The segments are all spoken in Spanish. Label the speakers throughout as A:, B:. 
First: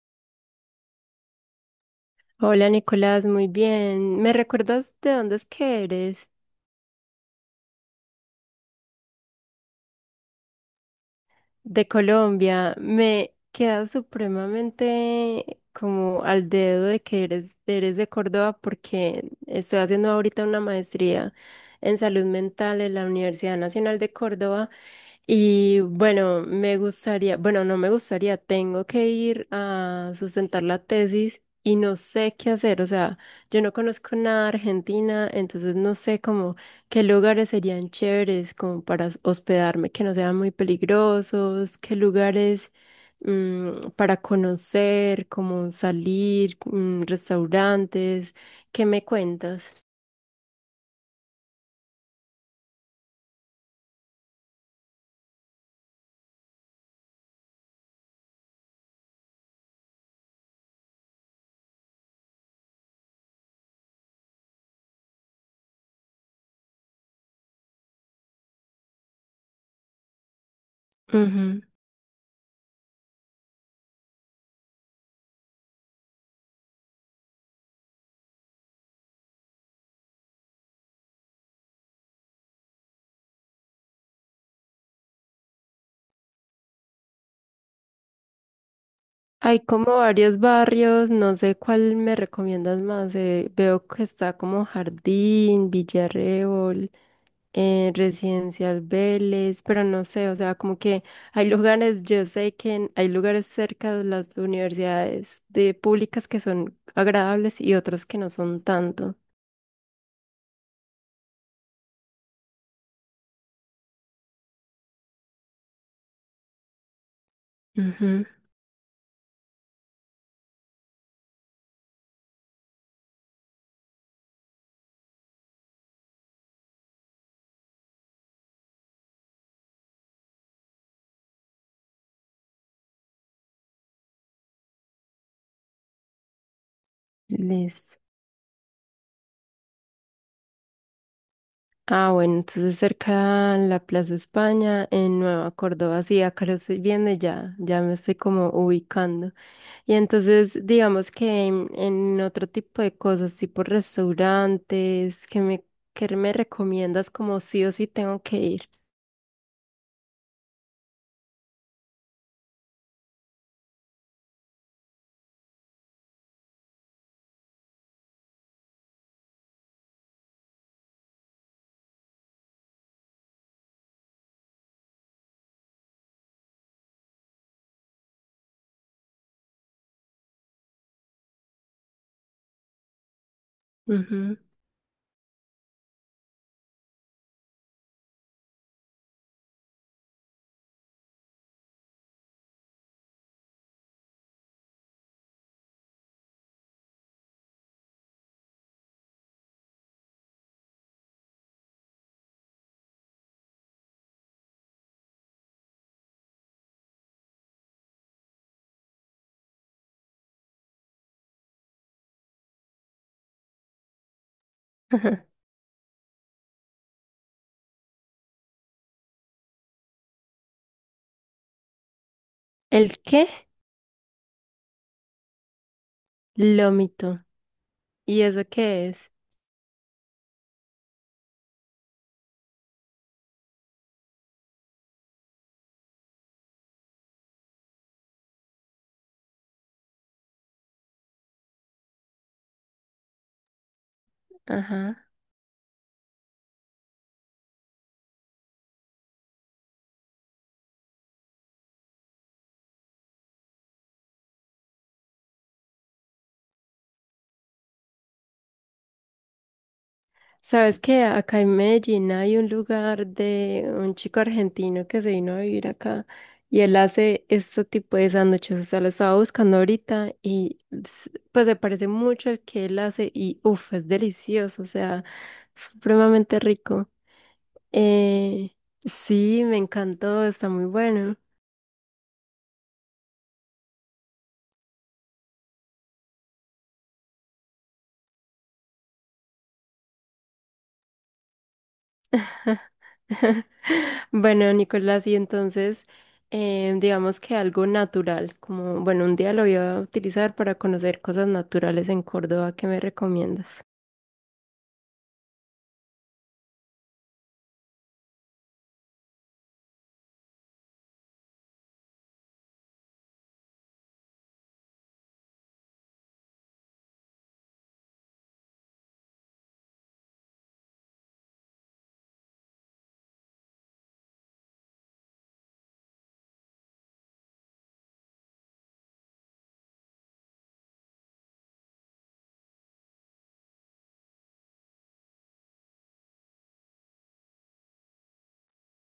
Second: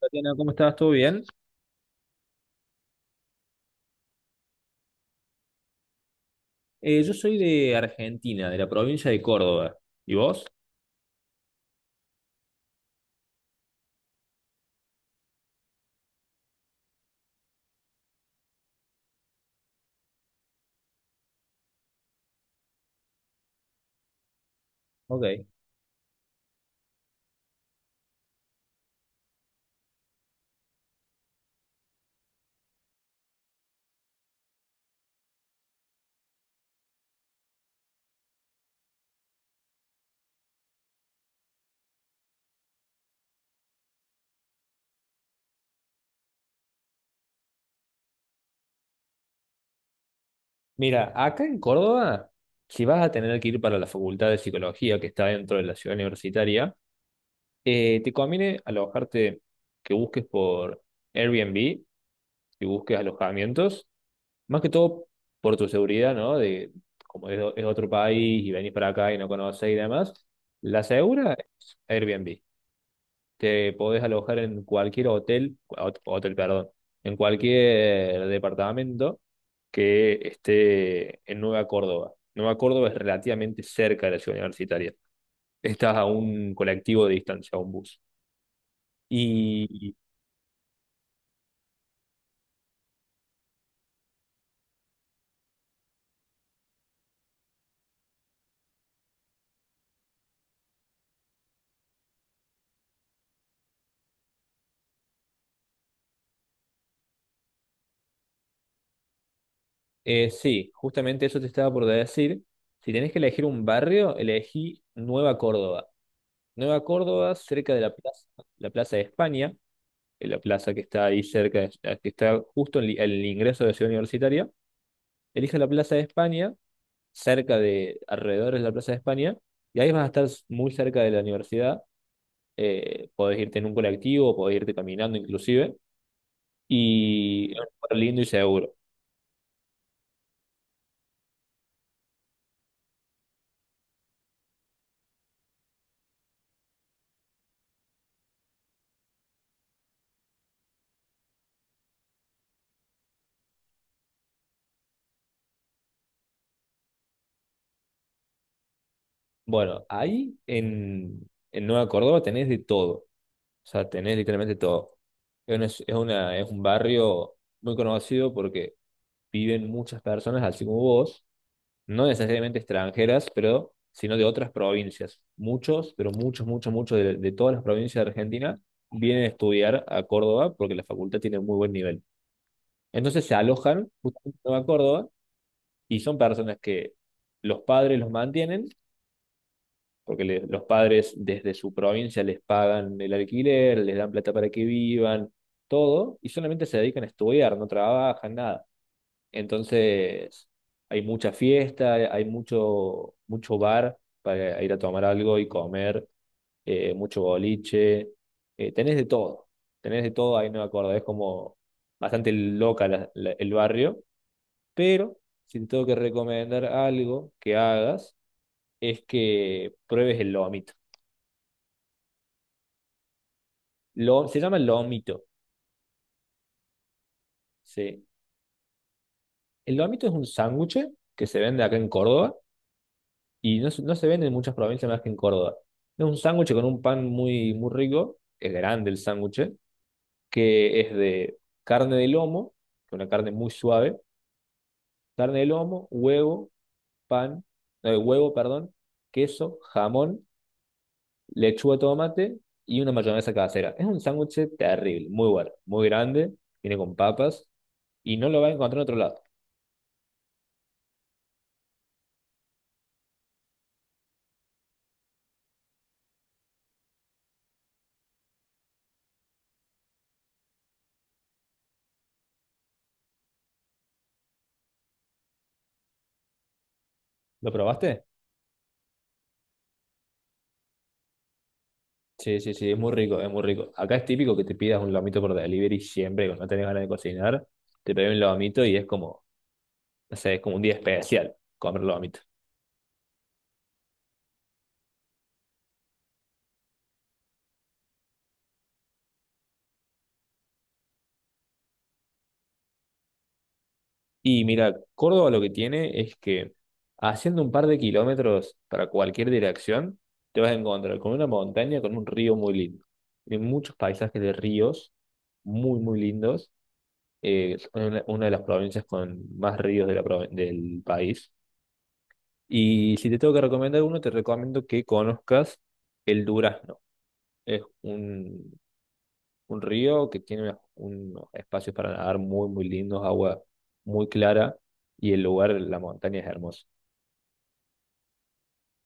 A: Tatiana, ¿cómo estás? ¿Todo bien?
B: Hola Nicolás, muy bien. ¿Me recuerdas de dónde es que eres?
A: Yo soy de Argentina, de la provincia de Córdoba. ¿Y vos?
B: De Colombia. Me queda supremamente como al dedo de que eres de Córdoba porque estoy haciendo ahorita una maestría en salud mental en la Universidad Nacional de Córdoba.
A: Ok.
B: Y bueno, me gustaría, bueno, no me gustaría, tengo que ir a sustentar la tesis y no sé qué hacer, o sea, yo no conozco nada de Argentina, entonces no sé cómo. ¿Qué lugares serían chéveres como para hospedarme que no sean muy peligrosos? ¿Qué lugares para conocer, como salir, restaurantes? ¿Qué me cuentas?
A: Mira, acá en Córdoba, si vas a tener que ir para la Facultad de Psicología que está dentro de la ciudad universitaria, te conviene alojarte, que busques por Airbnb, que busques alojamientos, más que todo por tu seguridad, ¿no? De como es otro país y venís para acá y no conoces y demás, la segura
B: Ujú.
A: es Airbnb. Te podés alojar en cualquier hotel, hotel, perdón, en cualquier departamento que esté en Nueva Córdoba. Nueva Córdoba es relativamente cerca de la ciudad universitaria. Estás a un colectivo de distancia, a un bus.
B: Hay
A: Y
B: como varios barrios, no sé cuál me recomiendas más. Veo que está como Jardín, Villarreal. Residencial Vélez, pero no sé, o sea, como que hay lugares, yo sé que hay lugares cerca de las universidades de públicas que son agradables y otros que no son tanto.
A: sí, justamente eso te estaba por decir. Si tenés que elegir un barrio, elegí Nueva Córdoba. Nueva Córdoba, cerca de
B: Ujú.
A: la Plaza de España, en la plaza que está ahí cerca, que está justo en el ingreso de la ciudad universitaria. Elige la Plaza de España, cerca de, alrededor de la Plaza de España, y ahí vas a estar muy cerca de la universidad. Podés irte en un colectivo, podés irte caminando inclusive, y es un lugar
B: Listo.
A: lindo y seguro.
B: Ah, bueno, entonces cerca a la Plaza España, en Nueva Córdoba, sí, acá lo estoy viendo y ya, ya me estoy como ubicando. Y entonces, digamos que en otro tipo de cosas, tipo restaurantes, ¿que me recomiendas como sí o sí tengo que ir?
A: Bueno, ahí en Nueva Córdoba tenés de todo, o sea, tenés literalmente todo. Es un barrio muy conocido porque viven muchas personas así como vos, no necesariamente extranjeras, pero sino de otras provincias. Muchos, pero muchos, muchos, muchos de todas las provincias de Argentina vienen a estudiar a Córdoba porque la facultad tiene muy buen nivel. Entonces se alojan
B: Ujú.
A: justamente en Nueva Córdoba y son personas que los padres los mantienen, porque los padres desde su provincia les pagan el alquiler, les dan plata para que vivan, todo, y solamente se dedican a estudiar, no trabajan, nada. Entonces, hay mucha fiesta, hay mucho, mucho bar para ir a tomar algo y comer, mucho boliche. Tenés de todo, tenés de todo, ahí no me acuerdo, es como bastante loca el barrio, pero si te tengo que recomendar algo que hagas, es que pruebes el lomito.
B: ¿El qué?
A: Lo, se llama lomito,
B: Lómito.
A: sí.
B: ¿Y eso qué es?
A: El lomito es un sándwich que se vende acá en Córdoba y no, no se vende en muchas provincias más que en Córdoba. Es un sándwich con un pan muy, muy rico, es grande el sándwich, que es de carne de lomo, que es una carne muy suave,
B: Ajá.
A: carne de lomo, huevo, pan, huevo, perdón, queso, jamón, lechuga, tomate y una mayonesa casera. Es un sándwich terrible, muy bueno, muy grande, viene con papas y no lo vas a encontrar en otro lado.
B: Sabes que acá en Medellín hay un lugar de un chico argentino que se vino a vivir acá y él hace este tipo de sándwiches. O sea, lo estaba buscando ahorita y pues se parece mucho al que él hace y uff, es delicioso, o sea, supremamente rico.
A: ¿Lo probaste?
B: Eh, sí, me encantó, está muy bueno.
A: Sí, sí, sí, es muy rico, es muy rico. Acá es típico que te pidas un lomito por delivery siempre, cuando no tenés ganas de cocinar, te pedís un lomito y es como, no sé, es como un día especial comer lomito.
B: Bueno, Nicolás, y entonces, digamos que algo natural, como, bueno, un día lo voy a utilizar para conocer cosas naturales en Córdoba, ¿qué me recomiendas?
A: Y mira, Córdoba lo que tiene es que haciendo un par de kilómetros para cualquier dirección, te vas a encontrar con una montaña, con un río muy lindo. Hay muchos paisajes de ríos muy, muy lindos. Una de las provincias con más ríos de la, del país. Y si te tengo que recomendar uno, te recomiendo que conozcas el Durazno. Es un río que tiene unos espacios para nadar muy, muy lindos, agua muy clara y el lugar, la montaña es hermosa.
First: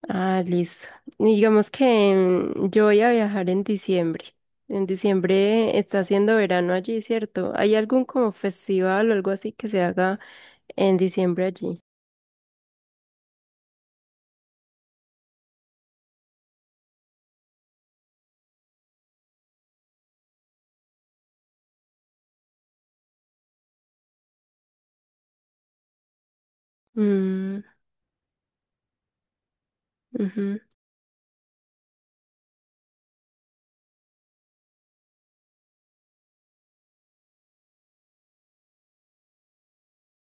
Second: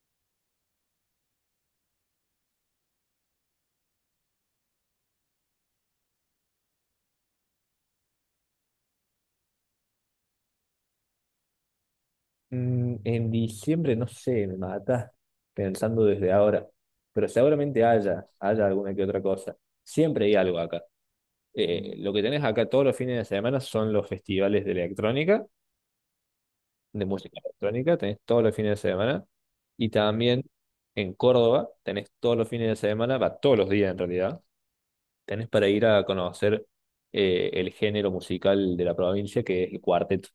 B: Ah, listo. Digamos que yo voy a viajar en diciembre. En diciembre está haciendo verano allí, ¿cierto? ¿Hay algún como festival o algo así que se haga en diciembre allí?
A: En diciembre, no sé, me mata pensando desde ahora, pero seguramente haya alguna que otra cosa. Siempre hay algo acá. Lo que tenés acá todos los fines de semana son los festivales de electrónica de música
B: Mm.
A: electrónica, tenés todos los fines de semana. Y también
B: Ujú.
A: en Córdoba, tenés todos los fines de semana, va todos los días en realidad, tenés para ir a conocer el género musical de la provincia, que es el cuarteto.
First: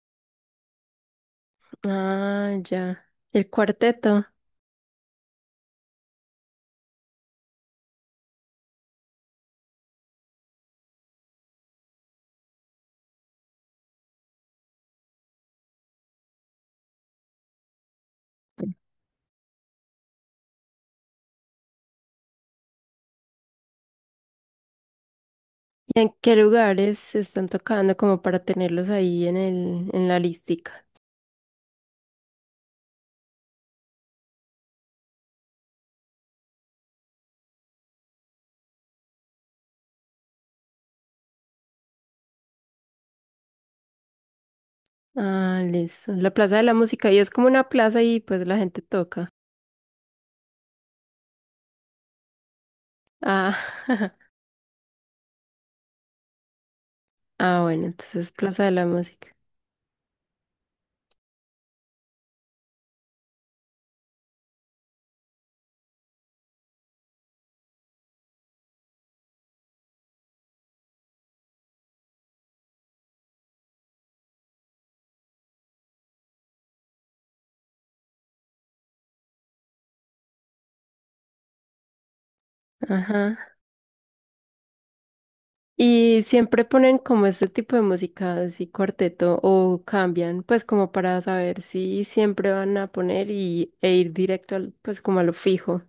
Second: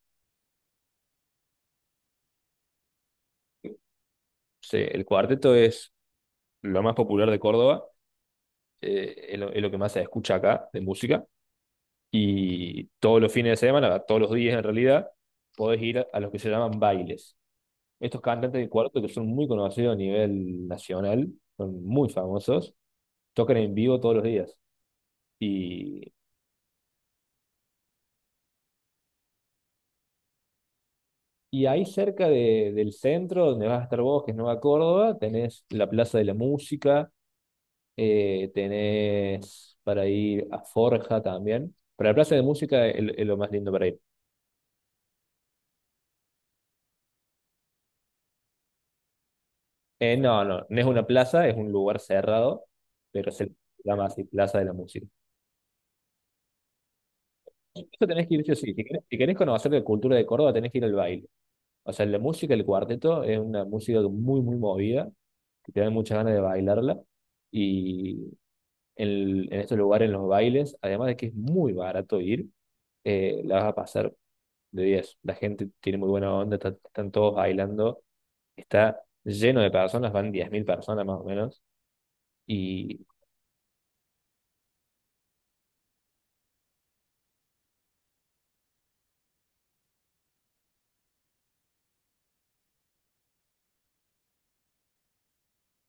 B: Ah, ya. El cuarteto.
A: Sí, el cuarteto es lo más popular de Córdoba, es lo que más se escucha acá de música. Y todos los fines de semana, va todos los días en realidad, podés ir a los que se llaman bailes. Estos cantantes de cuarteto que son muy conocidos a nivel nacional, son muy famosos, tocan en vivo todos los días.
B: ¿Y
A: Y,
B: en qué lugares se están tocando como para tenerlos ahí en en la listica?
A: y ahí cerca del centro, donde vas a estar vos, que es Nueva Córdoba, tenés la Plaza de la Música, tenés para ir a Forja también. Pero la Plaza de Música es lo más lindo para ir.
B: Ah, listo. La Plaza de la Música. Y es como una plaza y pues la gente toca.
A: No, no, no es una plaza, es un lugar cerrado, pero se
B: Ah.
A: llama así Plaza de la Música.
B: Ah, bueno,
A: Eso tenés
B: entonces
A: que ir, sí o
B: Plaza de
A: sí. Si
B: la
A: querés, si querés
B: Música.
A: conocer la cultura de Córdoba, tenés que ir al baile. O sea, la música, el cuarteto, es una música muy, muy movida que te dan muchas ganas de bailarla. Y en estos lugares, en los bailes, además de que es muy barato ir, la vas a pasar de diez. La gente tiene muy buena onda, están todos bailando, está lleno de personas, van 10.000 personas más o menos. Y
B: Ajá. Y siempre ponen como este tipo de música, así cuarteto, o cambian, pues como para saber si siempre van a poner y, e ir directo al, pues como a lo fijo.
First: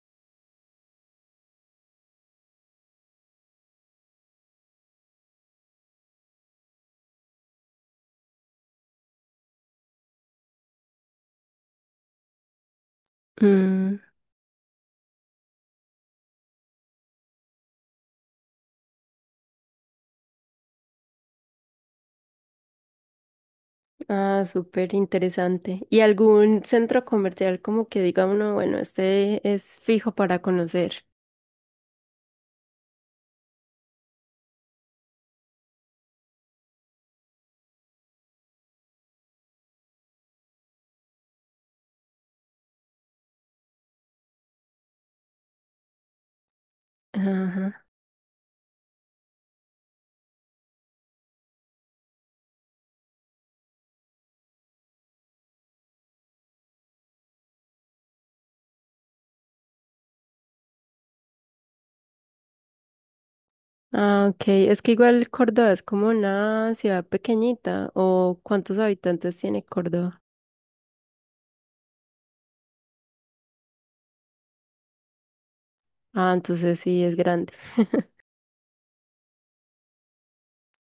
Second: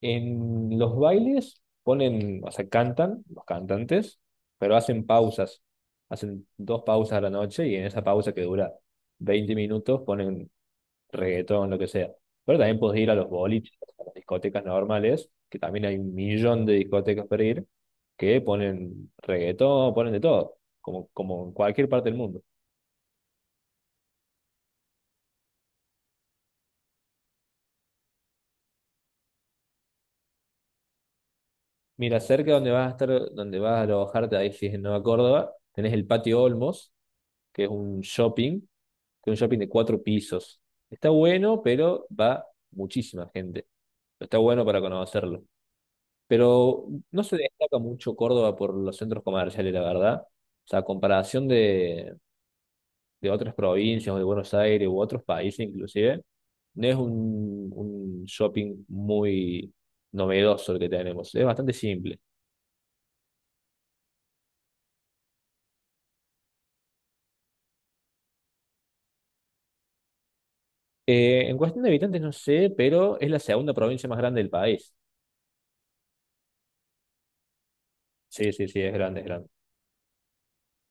A: en los bailes ponen, o sea, cantan los cantantes, pero hacen pausas. Hacen 2 pausas a la noche y en esa pausa que dura 20 minutos ponen reggaetón, lo que sea. Pero también puedes ir a los boliches,
B: Mm.
A: a las discotecas normales, que también hay un millón de discotecas para ir, que ponen reggaetón, ponen de todo, como, como en cualquier parte del mundo.
B: Ah, súper interesante. ¿Y algún centro comercial como que diga uno, bueno, este es fijo para conocer?
A: Mira, cerca donde vas a estar, donde vas a alojarte, ahí si es en Nueva Córdoba, tenés el Patio Olmos, que es un shopping, que es un shopping de 4 pisos. Está bueno, pero va muchísima gente. Está bueno para conocerlo. Pero no se destaca
B: Ajá.
A: mucho Córdoba por los centros comerciales, la verdad. O sea, a comparación de otras provincias o de Buenos Aires u otros países inclusive, no es un shopping muy novedoso el que tenemos. Es bastante simple.
B: Ah, ok. Es que igual Córdoba es como una ciudad pequeñita. ¿O cuántos habitantes tiene Córdoba?
A: En cuestión de habitantes no sé, pero es la segunda provincia más grande del país.
B: Ah, entonces sí, es grande.
A: Sí, sí, sí, es grande, es grande.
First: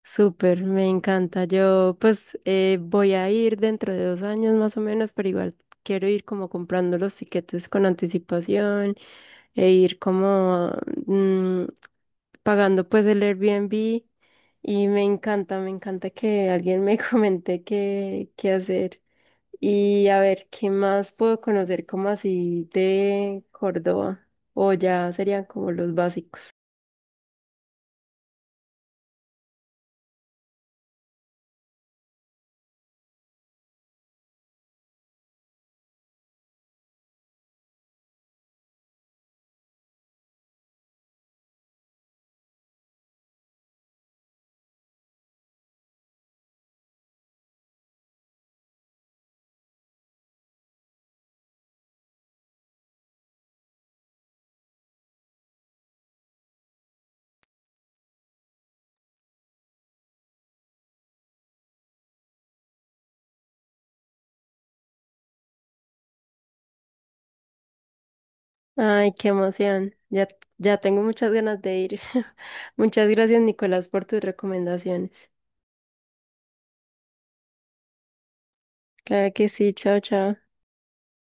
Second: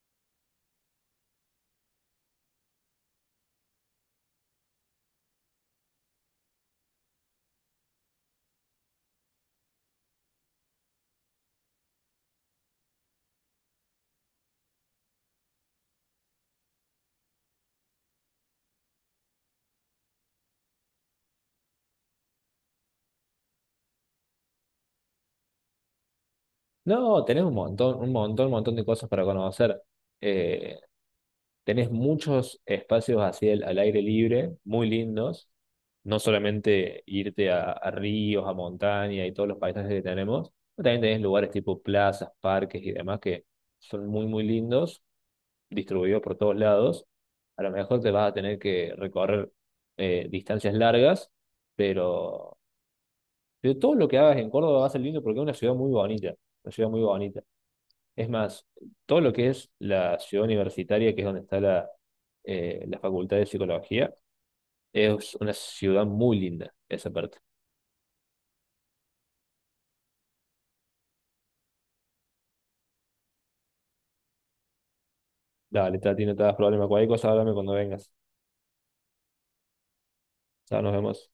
B: Súper, me encanta. Yo pues voy a ir dentro de 2 años más o menos, pero igual quiero ir como comprando los tiquetes con anticipación e ir como, mm, pagando pues el Airbnb y me encanta que alguien me comente qué hacer. Y a ver, ¿qué más puedo conocer como así de Córdoba? O ya serían como los básicos.
A: No, tenés un montón, un montón, un montón de cosas para conocer. Eh, Tenés muchos espacios así al aire libre, muy lindos. No solamente irte a ríos, a montaña y todos los paisajes que tenemos, pero también tenés lugares tipo plazas, parques y demás que son muy, muy lindos, distribuidos por todos lados. A lo mejor te vas a tener que recorrer distancias largas, pero, pero todo lo que hagas en Córdoba va a ser lindo porque es una ciudad muy bonita, una ciudad muy bonita. Es más, todo lo que es la ciudad universitaria, que es donde está la, la Facultad de Psicología, es una ciudad muy linda, esa parte.
B: Ay, qué emoción. Ya, ya tengo muchas ganas de ir. Muchas gracias, Nicolás, por tus recomendaciones.
A: Dale, Tati, no te das problema. Cualquier cosa, háblame cuando vengas.
B: Claro que sí, chao, chao.
A: Chao, nos vemos.